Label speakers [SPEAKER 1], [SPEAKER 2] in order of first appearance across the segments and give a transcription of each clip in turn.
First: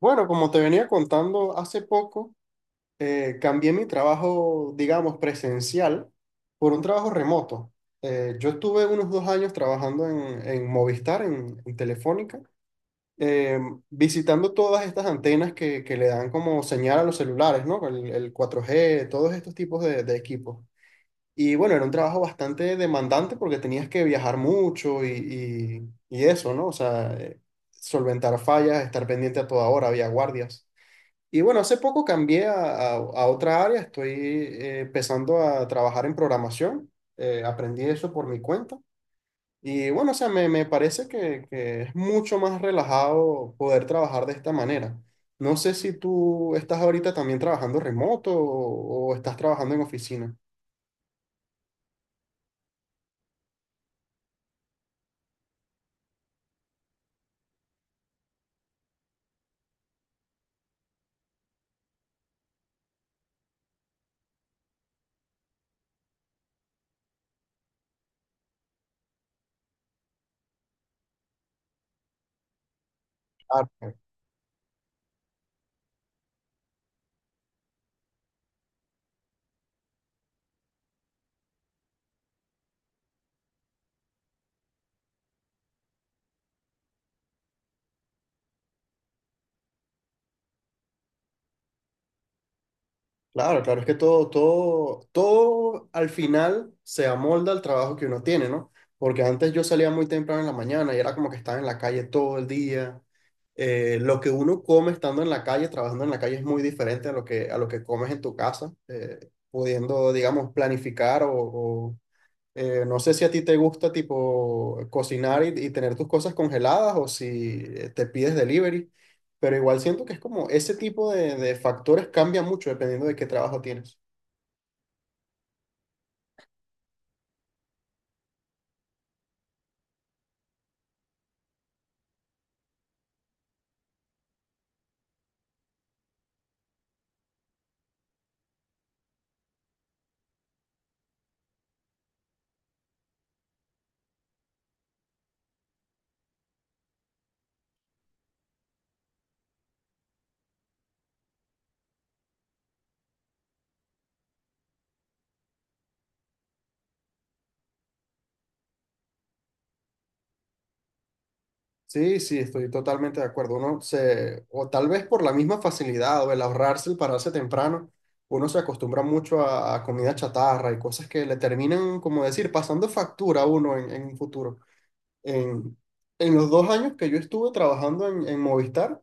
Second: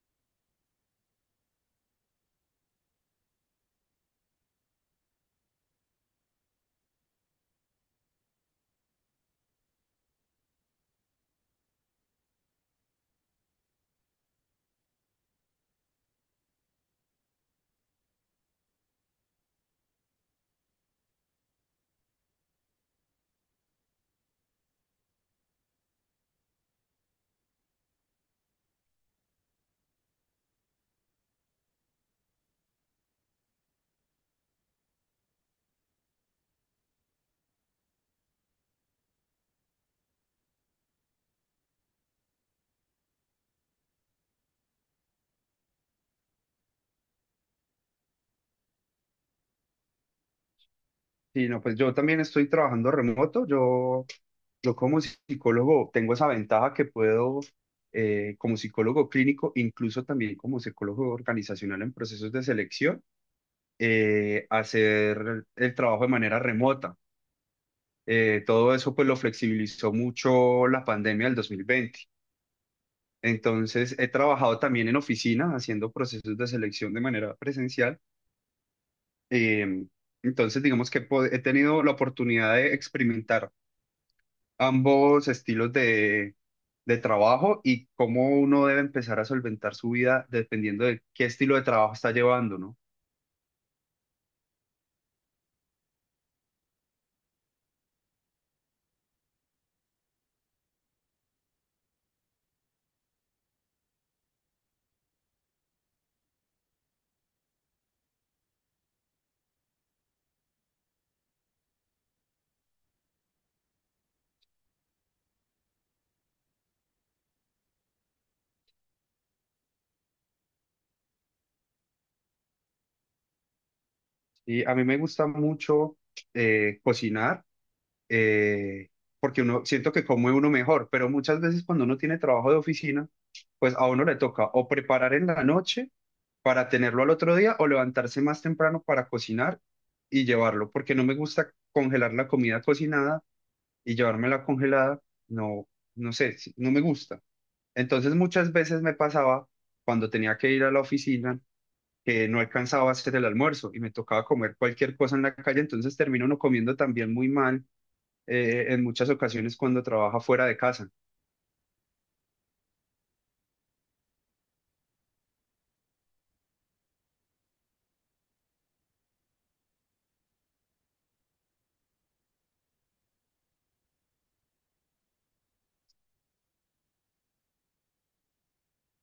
[SPEAKER 1] Bueno, como te venía contando hace poco, cambié mi trabajo, digamos, presencial por un trabajo remoto. Yo estuve unos 2 años trabajando en Movistar, en Telefónica, eh, visitando todas estas antenas que le dan como señal a los celulares, ¿no? El 4G, todos estos tipos de equipos. Y bueno, era un trabajo bastante demandante porque tenías que viajar mucho y eso, ¿no? O sea, solventar fallas, estar pendiente a toda hora, había guardias. Y bueno, hace poco cambié a otra área, estoy empezando a trabajar en programación. Aprendí eso por mi cuenta. Y bueno, o sea, me parece que es mucho más relajado poder trabajar de esta manera. No sé si tú estás ahorita también trabajando remoto o estás trabajando en oficina.
[SPEAKER 2] Sí, no, pues yo también estoy trabajando remoto. Yo como psicólogo tengo esa ventaja que puedo, como psicólogo clínico, incluso también como psicólogo organizacional en procesos de selección, hacer el trabajo de manera remota. Todo eso pues lo flexibilizó mucho la pandemia del 2020. Entonces
[SPEAKER 1] Claro,
[SPEAKER 2] he trabajado también en oficina haciendo procesos de selección de manera presencial. Em, entonces digamos que he tenido la oportunidad de experimentar ambos estilos de trabajo y cómo uno debe empezar a solventar su vida dependiendo de qué estilo de trabajo está llevando, ¿no?
[SPEAKER 1] claro, claro, es que todo al final se amolda al trabajo que uno tiene, ¿no? Porque antes yo salía muy temprano en la mañana y era como que estaba en la calle todo el día. Lo que uno come estando en la calle, trabajando en la calle, es muy diferente a lo que comes en tu casa, pudiendo, digamos, planificar o, no sé si a ti te gusta tipo cocinar y tener tus cosas congeladas o si te pides delivery, pero igual siento que es como ese tipo de factores cambia mucho dependiendo de qué trabajo tienes.
[SPEAKER 2] Y a mí me gusta mucho cocinar eh, porque uno siento que come uno mejor, pero muchas veces cuando uno tiene trabajo de oficina, pues a uno le toca o preparar en la noche para tenerlo al otro día o levantarse más temprano para cocinar y llevarlo, porque no me gusta congelar la comida cocinada y llevármela congelada, no, no sé, no me gusta. Entonces muchas veces me pasaba cuando tenía que ir a la oficina que no alcanzaba a hacer el almuerzo y me tocaba comer cualquier cosa en la calle, entonces termino uno comiendo también muy mal en muchas ocasiones cuando trabaja fuera de casa.
[SPEAKER 1] Sí, sí, estoy totalmente de acuerdo. Uno se, o tal vez por la misma facilidad o el ahorrarse, el pararse temprano, uno se acostumbra mucho a comida chatarra y cosas que le terminan, como decir, pasando factura a uno en un futuro. En, en los 2 años que yo estuve trabajando en Movistar,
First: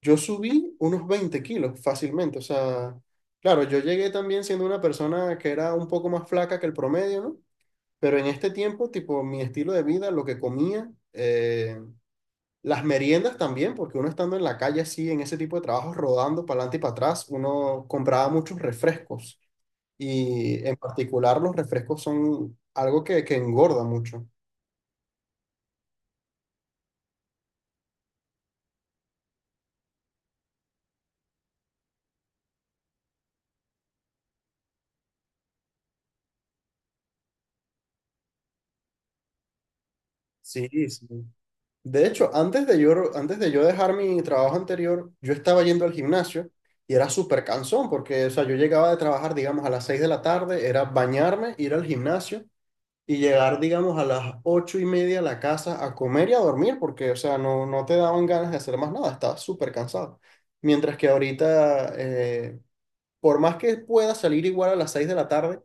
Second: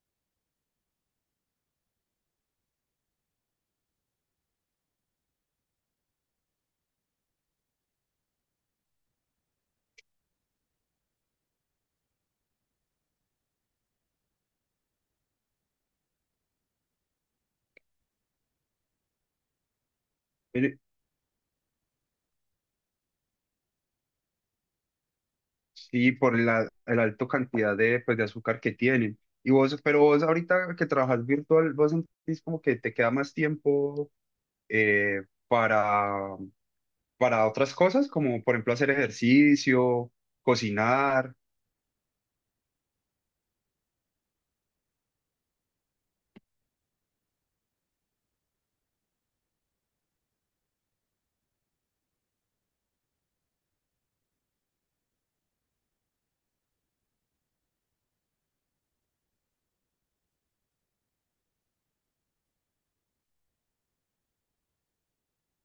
[SPEAKER 1] yo subí unos 20 kilos fácilmente. O sea, claro, yo llegué también siendo una persona que era un poco más flaca que el promedio, ¿no? Pero en este tiempo, tipo, mi estilo de vida, lo que comía, las meriendas también, porque uno estando en la calle así, en ese tipo de trabajos, rodando para adelante y para atrás, uno compraba muchos refrescos. Y en
[SPEAKER 2] Mire,
[SPEAKER 1] particular los refrescos son algo que engorda mucho.
[SPEAKER 2] sí, por la alta cantidad de, pues, de azúcar que tienen. Y vos, pero vos ahorita que trabajas virtual, vos sentís como que te queda más tiempo eh, para para otras cosas, como por ejemplo hacer ejercicio,
[SPEAKER 1] Sí, sí.
[SPEAKER 2] cocinar,
[SPEAKER 1] De hecho, antes de yo dejar mi trabajo anterior, yo estaba yendo al gimnasio y era súper cansón porque, o sea, yo llegaba de trabajar, digamos, a las 6 de la tarde, era bañarme, ir al gimnasio y llegar, digamos, a las 8 y media a la casa a comer y a dormir, porque, o sea, no, no te daban ganas de hacer más nada, estabas súper cansado. Mientras que ahorita, por más que pueda salir igual a las 6 de la tarde,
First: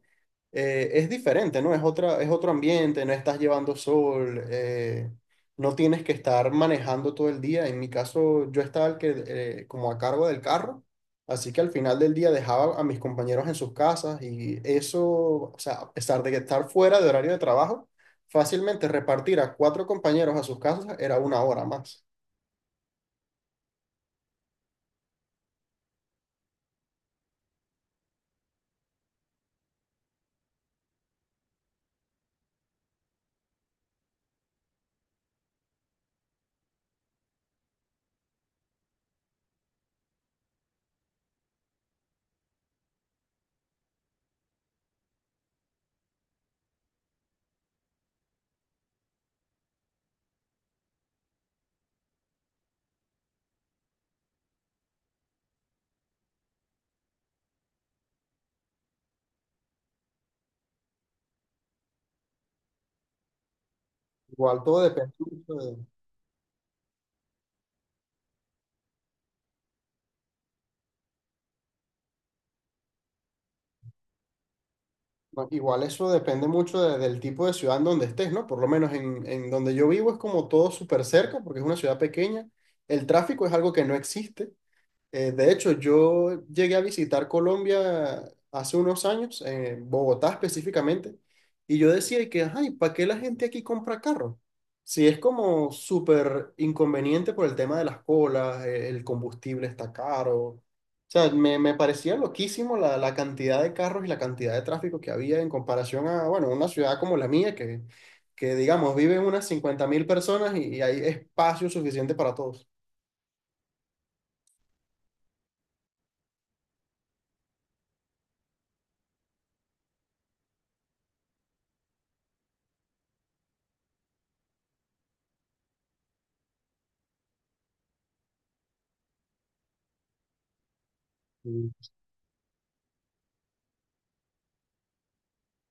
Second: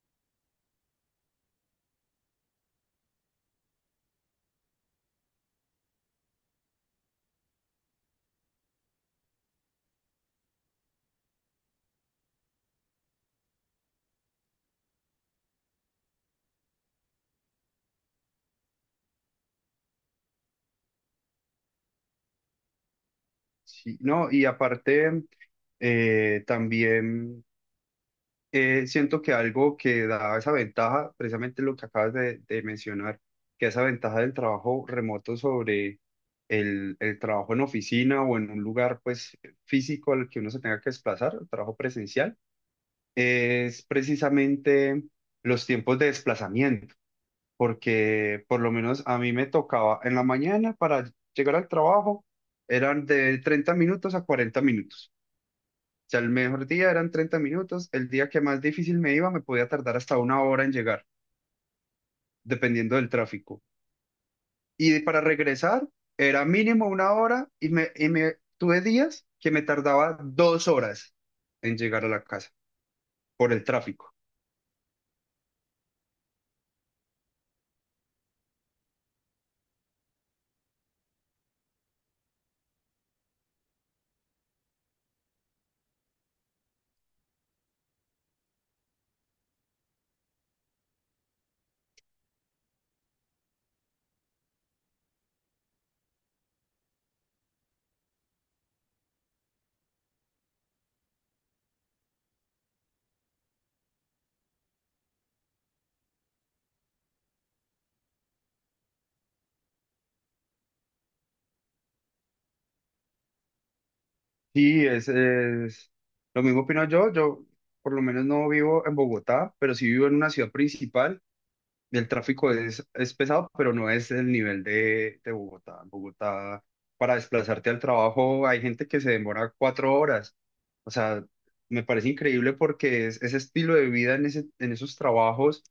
[SPEAKER 1] es diferente, ¿no? Es otra, es otro ambiente, no estás llevando sol, no tienes que estar manejando todo el día. En mi caso, yo estaba el que, como a cargo del carro, así que al final del día dejaba a mis compañeros en sus casas y eso, o sea, a pesar de que estar fuera de horario de trabajo, fácilmente repartir a 4 compañeros a sus casas era una hora más.
[SPEAKER 2] sí, ¿no? Y aparte, también siento que algo que da esa ventaja, precisamente lo que acabas de mencionar, que esa ventaja del trabajo remoto sobre el trabajo en oficina o en un lugar pues físico al que uno se tenga que desplazar, el trabajo presencial, es precisamente los tiempos de desplazamiento porque por lo menos a mí me tocaba en la mañana para llegar al trabajo, eran de 30 minutos a 40 minutos. O sea, el mejor día eran 30 minutos, el día que más difícil me iba me podía tardar hasta una hora en llegar, dependiendo del tráfico.
[SPEAKER 1] Igual todo
[SPEAKER 2] Y
[SPEAKER 1] depende.
[SPEAKER 2] para regresar era mínimo una hora y me tuve días que me tardaba 2 horas en llegar a la casa por el tráfico.
[SPEAKER 1] No, igual eso depende mucho del tipo de ciudad en donde estés, ¿no? Por lo menos en donde yo vivo es como todo súper cerca, porque es una ciudad pequeña. El tráfico es algo que no existe. De hecho, yo llegué a visitar Colombia hace unos años, en Bogotá específicamente, y yo decía que, ay, ¿para qué la gente aquí compra carro? Si es como súper inconveniente por el tema de las colas, el combustible está caro. O sea, me parecía loquísimo la cantidad de carros y la cantidad de tráfico que había en comparación a, bueno, una ciudad como la mía, que digamos, viven unas 50.000 personas y hay espacio suficiente para todos.
[SPEAKER 2] Sí, lo mismo opino yo. Yo por lo menos no vivo en Bogotá, pero sí vivo en una ciudad principal. El tráfico es pesado, pero no es el nivel de Bogotá. En Bogotá, para desplazarte al trabajo, hay gente que se demora 4 horas. O sea, me
[SPEAKER 1] Sí,
[SPEAKER 2] parece increíble porque ese estilo de vida en esos trabajos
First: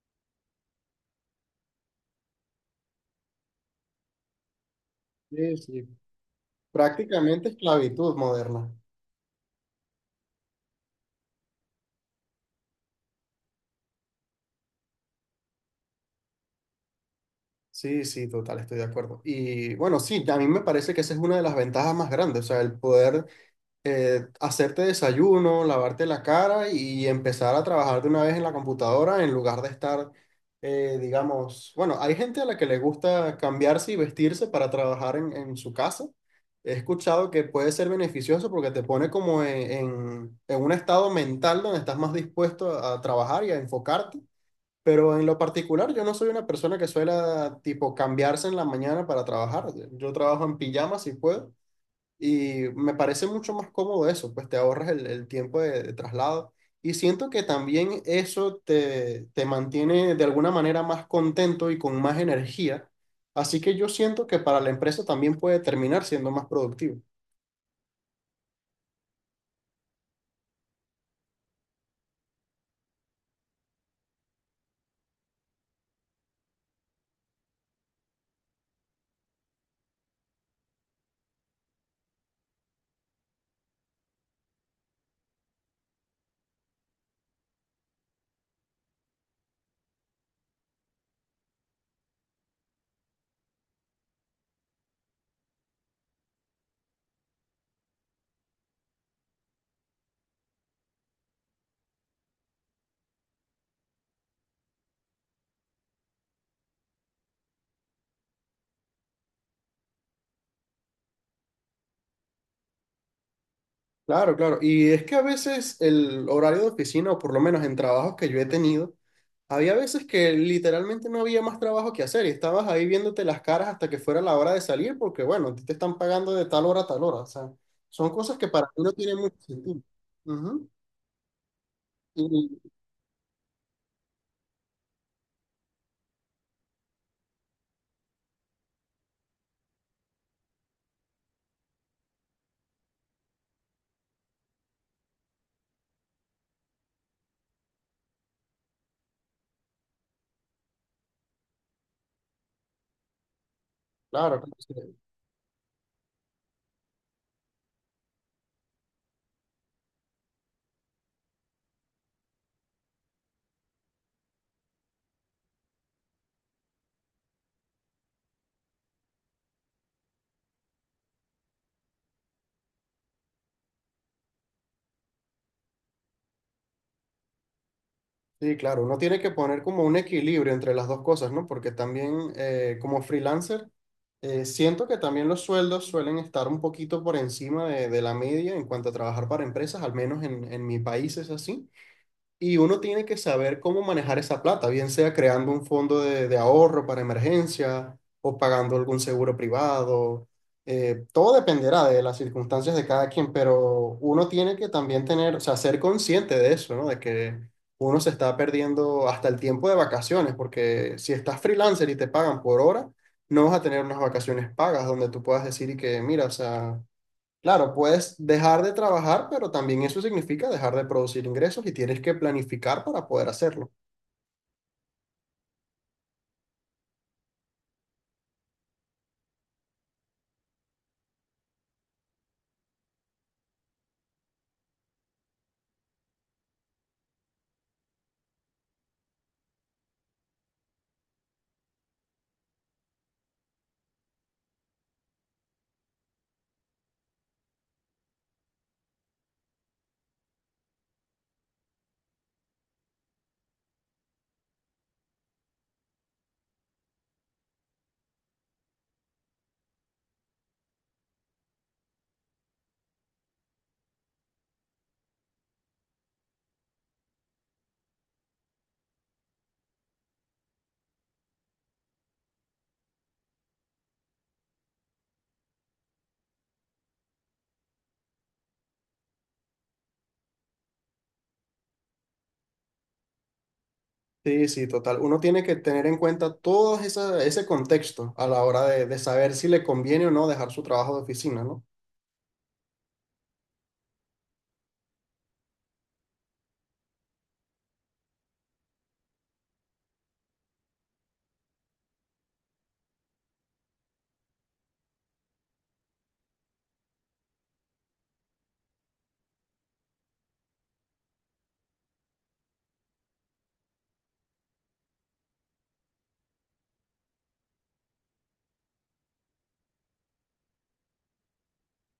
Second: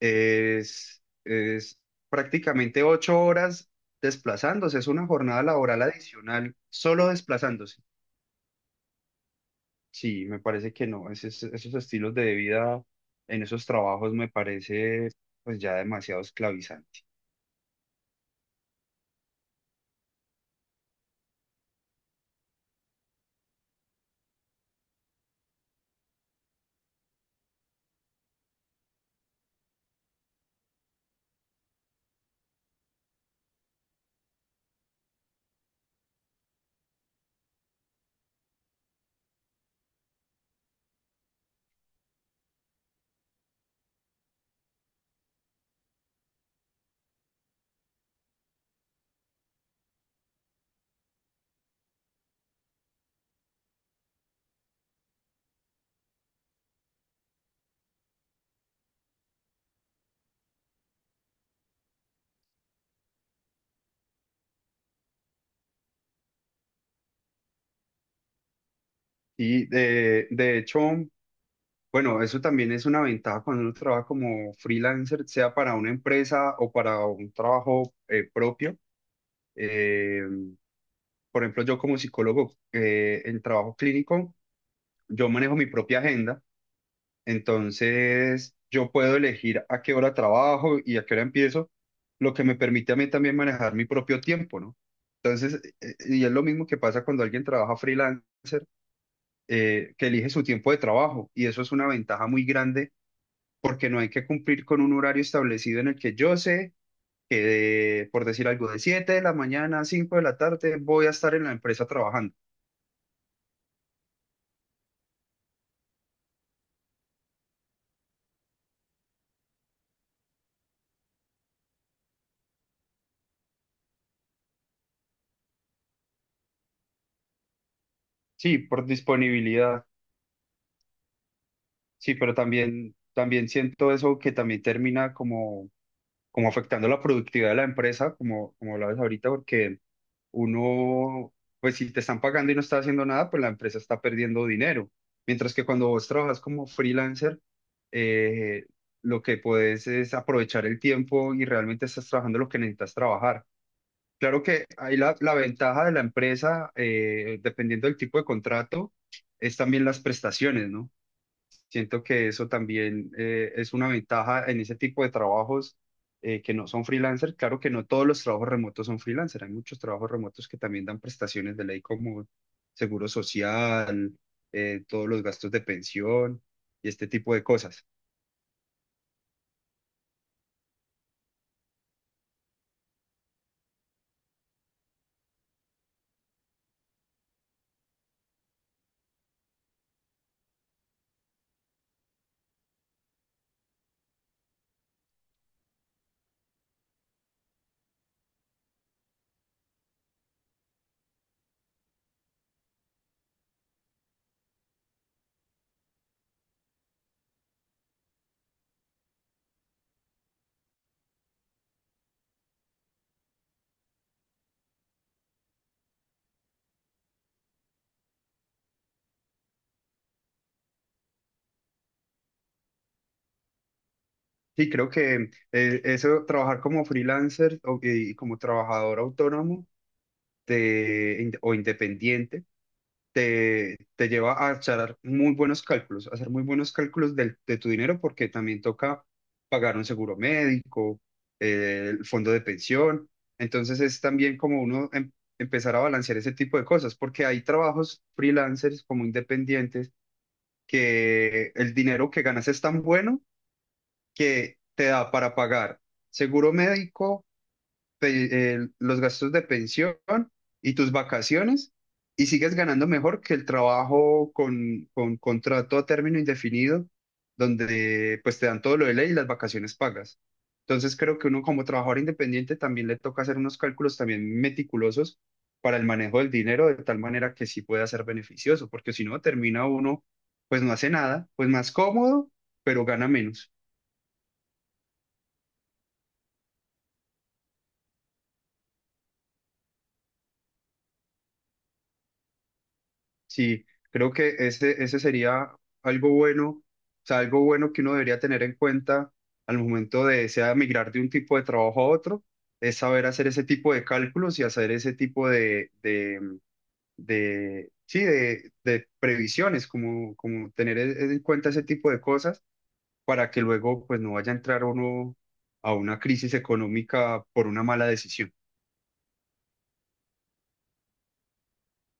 [SPEAKER 2] es prácticamente 8 horas desplazándose. Es una jornada
[SPEAKER 1] sí,
[SPEAKER 2] laboral
[SPEAKER 1] sí.
[SPEAKER 2] adicional solo
[SPEAKER 1] Prácticamente
[SPEAKER 2] desplazándose.
[SPEAKER 1] esclavitud moderna.
[SPEAKER 2] Sí, me parece que no. Esos estilos de vida en esos trabajos me parece pues ya demasiado esclavizante.
[SPEAKER 1] Sí, sí, total, estoy de acuerdo. Y bueno, sí, a mí me parece que esa es una de las ventajas más grandes, o sea, el poder hacerte desayuno, lavarte la cara y empezar a trabajar de una vez en la computadora en lugar de estar, digamos, bueno, hay gente a la que le gusta cambiarse y vestirse para trabajar en su casa. He escuchado que puede ser beneficioso porque te pone como en, en un estado mental donde estás más dispuesto a trabajar y a enfocarte. Pero en lo particular, yo no soy una persona que suela tipo cambiarse en la mañana para trabajar. Yo trabajo en pijama si puedo y me parece mucho más cómodo eso, pues te ahorras el tiempo de traslado. Y siento que también eso te, te mantiene de alguna manera más contento y con más energía. Así que yo siento que para la empresa también puede terminar siendo más productivo.
[SPEAKER 2] Y de hecho, bueno, eso también es una ventaja cuando uno trabaja como freelancer, sea para una empresa o para un trabajo propio. Eh, por ejemplo, yo como psicólogo en trabajo clínico, yo manejo mi propia agenda. Entonces, yo puedo elegir a qué hora trabajo y a qué hora empiezo, lo que me permite a mí también manejar mi propio tiempo, ¿no? Entonces, y es lo mismo que pasa cuando alguien trabaja freelancer, que elige su tiempo de trabajo, y eso es una ventaja muy grande porque no hay que cumplir con un horario establecido en el que yo sé que, por decir algo, de 7 de la mañana a 5 de la tarde voy a estar en la empresa trabajando.
[SPEAKER 1] Claro, claro. Y es que a veces el horario de oficina, o por lo menos en trabajos que yo he tenido, había veces que literalmente no había más trabajo que hacer y estabas ahí viéndote las caras hasta que fuera la hora de salir porque, bueno, a ti te están pagando de tal hora a tal hora. O sea, son cosas que
[SPEAKER 2] Sí,
[SPEAKER 1] para mí
[SPEAKER 2] por
[SPEAKER 1] no tienen mucho sentido.
[SPEAKER 2] disponibilidad,
[SPEAKER 1] Ujú.
[SPEAKER 2] sí, pero
[SPEAKER 1] Y
[SPEAKER 2] también, también siento eso que también termina como como afectando la productividad de la empresa, como, como lo ves ahorita, porque uno, pues si te están pagando y no estás haciendo nada, pues la empresa está perdiendo dinero. Mientras que cuando vos trabajas como freelancer, eh, lo que puedes es aprovechar el tiempo y realmente estás trabajando lo que necesitas trabajar.
[SPEAKER 1] claro,
[SPEAKER 2] Claro
[SPEAKER 1] claro,
[SPEAKER 2] que
[SPEAKER 1] sí,
[SPEAKER 2] ahí la ventaja de la empresa, dependiendo del tipo de contrato, es también las prestaciones, ¿no? Siento que eso también es una ventaja en ese tipo de trabajos que no son freelancer. Claro que no todos los trabajos remotos son freelancer. Hay muchos trabajos remotos que también dan prestaciones de ley como seguro social, todos los gastos de pensión y este tipo de cosas.
[SPEAKER 1] sí, claro, uno tiene que poner como un equilibrio entre las dos cosas, ¿no? Porque también como freelancer, siento que también los sueldos suelen estar un poquito por encima de la media en cuanto a trabajar para empresas, al menos en mi país es así. Y uno tiene que saber cómo manejar esa plata, bien sea creando un fondo de ahorro para emergencia o pagando algún seguro privado. Todo dependerá de las circunstancias de cada quien, pero uno tiene que también tener, o sea, ser consciente de eso, ¿no? De que uno se está perdiendo hasta el tiempo de vacaciones, porque si estás freelancer y te pagan por hora, no vas a tener unas vacaciones pagas donde tú puedas decir y que, mira, o sea, claro, puedes dejar de trabajar, pero también eso significa dejar de producir ingresos y tienes que planificar para poder hacerlo.
[SPEAKER 2] Sí, creo que eso, trabajar como freelancer y como trabajador autónomo o independiente te lleva a echar muy buenos cálculos, a hacer muy buenos cálculos de tu dinero porque también toca pagar un seguro médico, el fondo de pensión. Entonces es también como uno empezar a balancear ese tipo de cosas porque hay trabajos freelancers como independientes que el dinero que ganas es tan bueno que te da para pagar seguro médico los gastos de pensión y tus vacaciones y sigues ganando mejor que el trabajo con contrato a término indefinido, donde pues te dan todo lo de ley y las vacaciones pagas. Entonces creo que uno como trabajador independiente también le toca hacer unos cálculos también meticulosos para el manejo del dinero de tal manera que sí pueda ser beneficioso, porque si no termina uno, pues no hace nada, pues más cómodo, pero gana menos.
[SPEAKER 1] Sí, sí, total. Uno tiene que tener en cuenta ese contexto a la hora de saber si le conviene o no dejar su trabajo de oficina, ¿no?
[SPEAKER 2] Sí, creo que ese sería algo bueno, o sea, algo bueno que uno debería tener en cuenta al momento de, sea migrar de un tipo de trabajo a otro, es saber hacer ese tipo de cálculos y hacer ese tipo de, mm, de sí, de previsiones, como, como tener en cuenta ese tipo de cosas para que luego pues no vaya a entrar uno a una crisis económica por una mala decisión.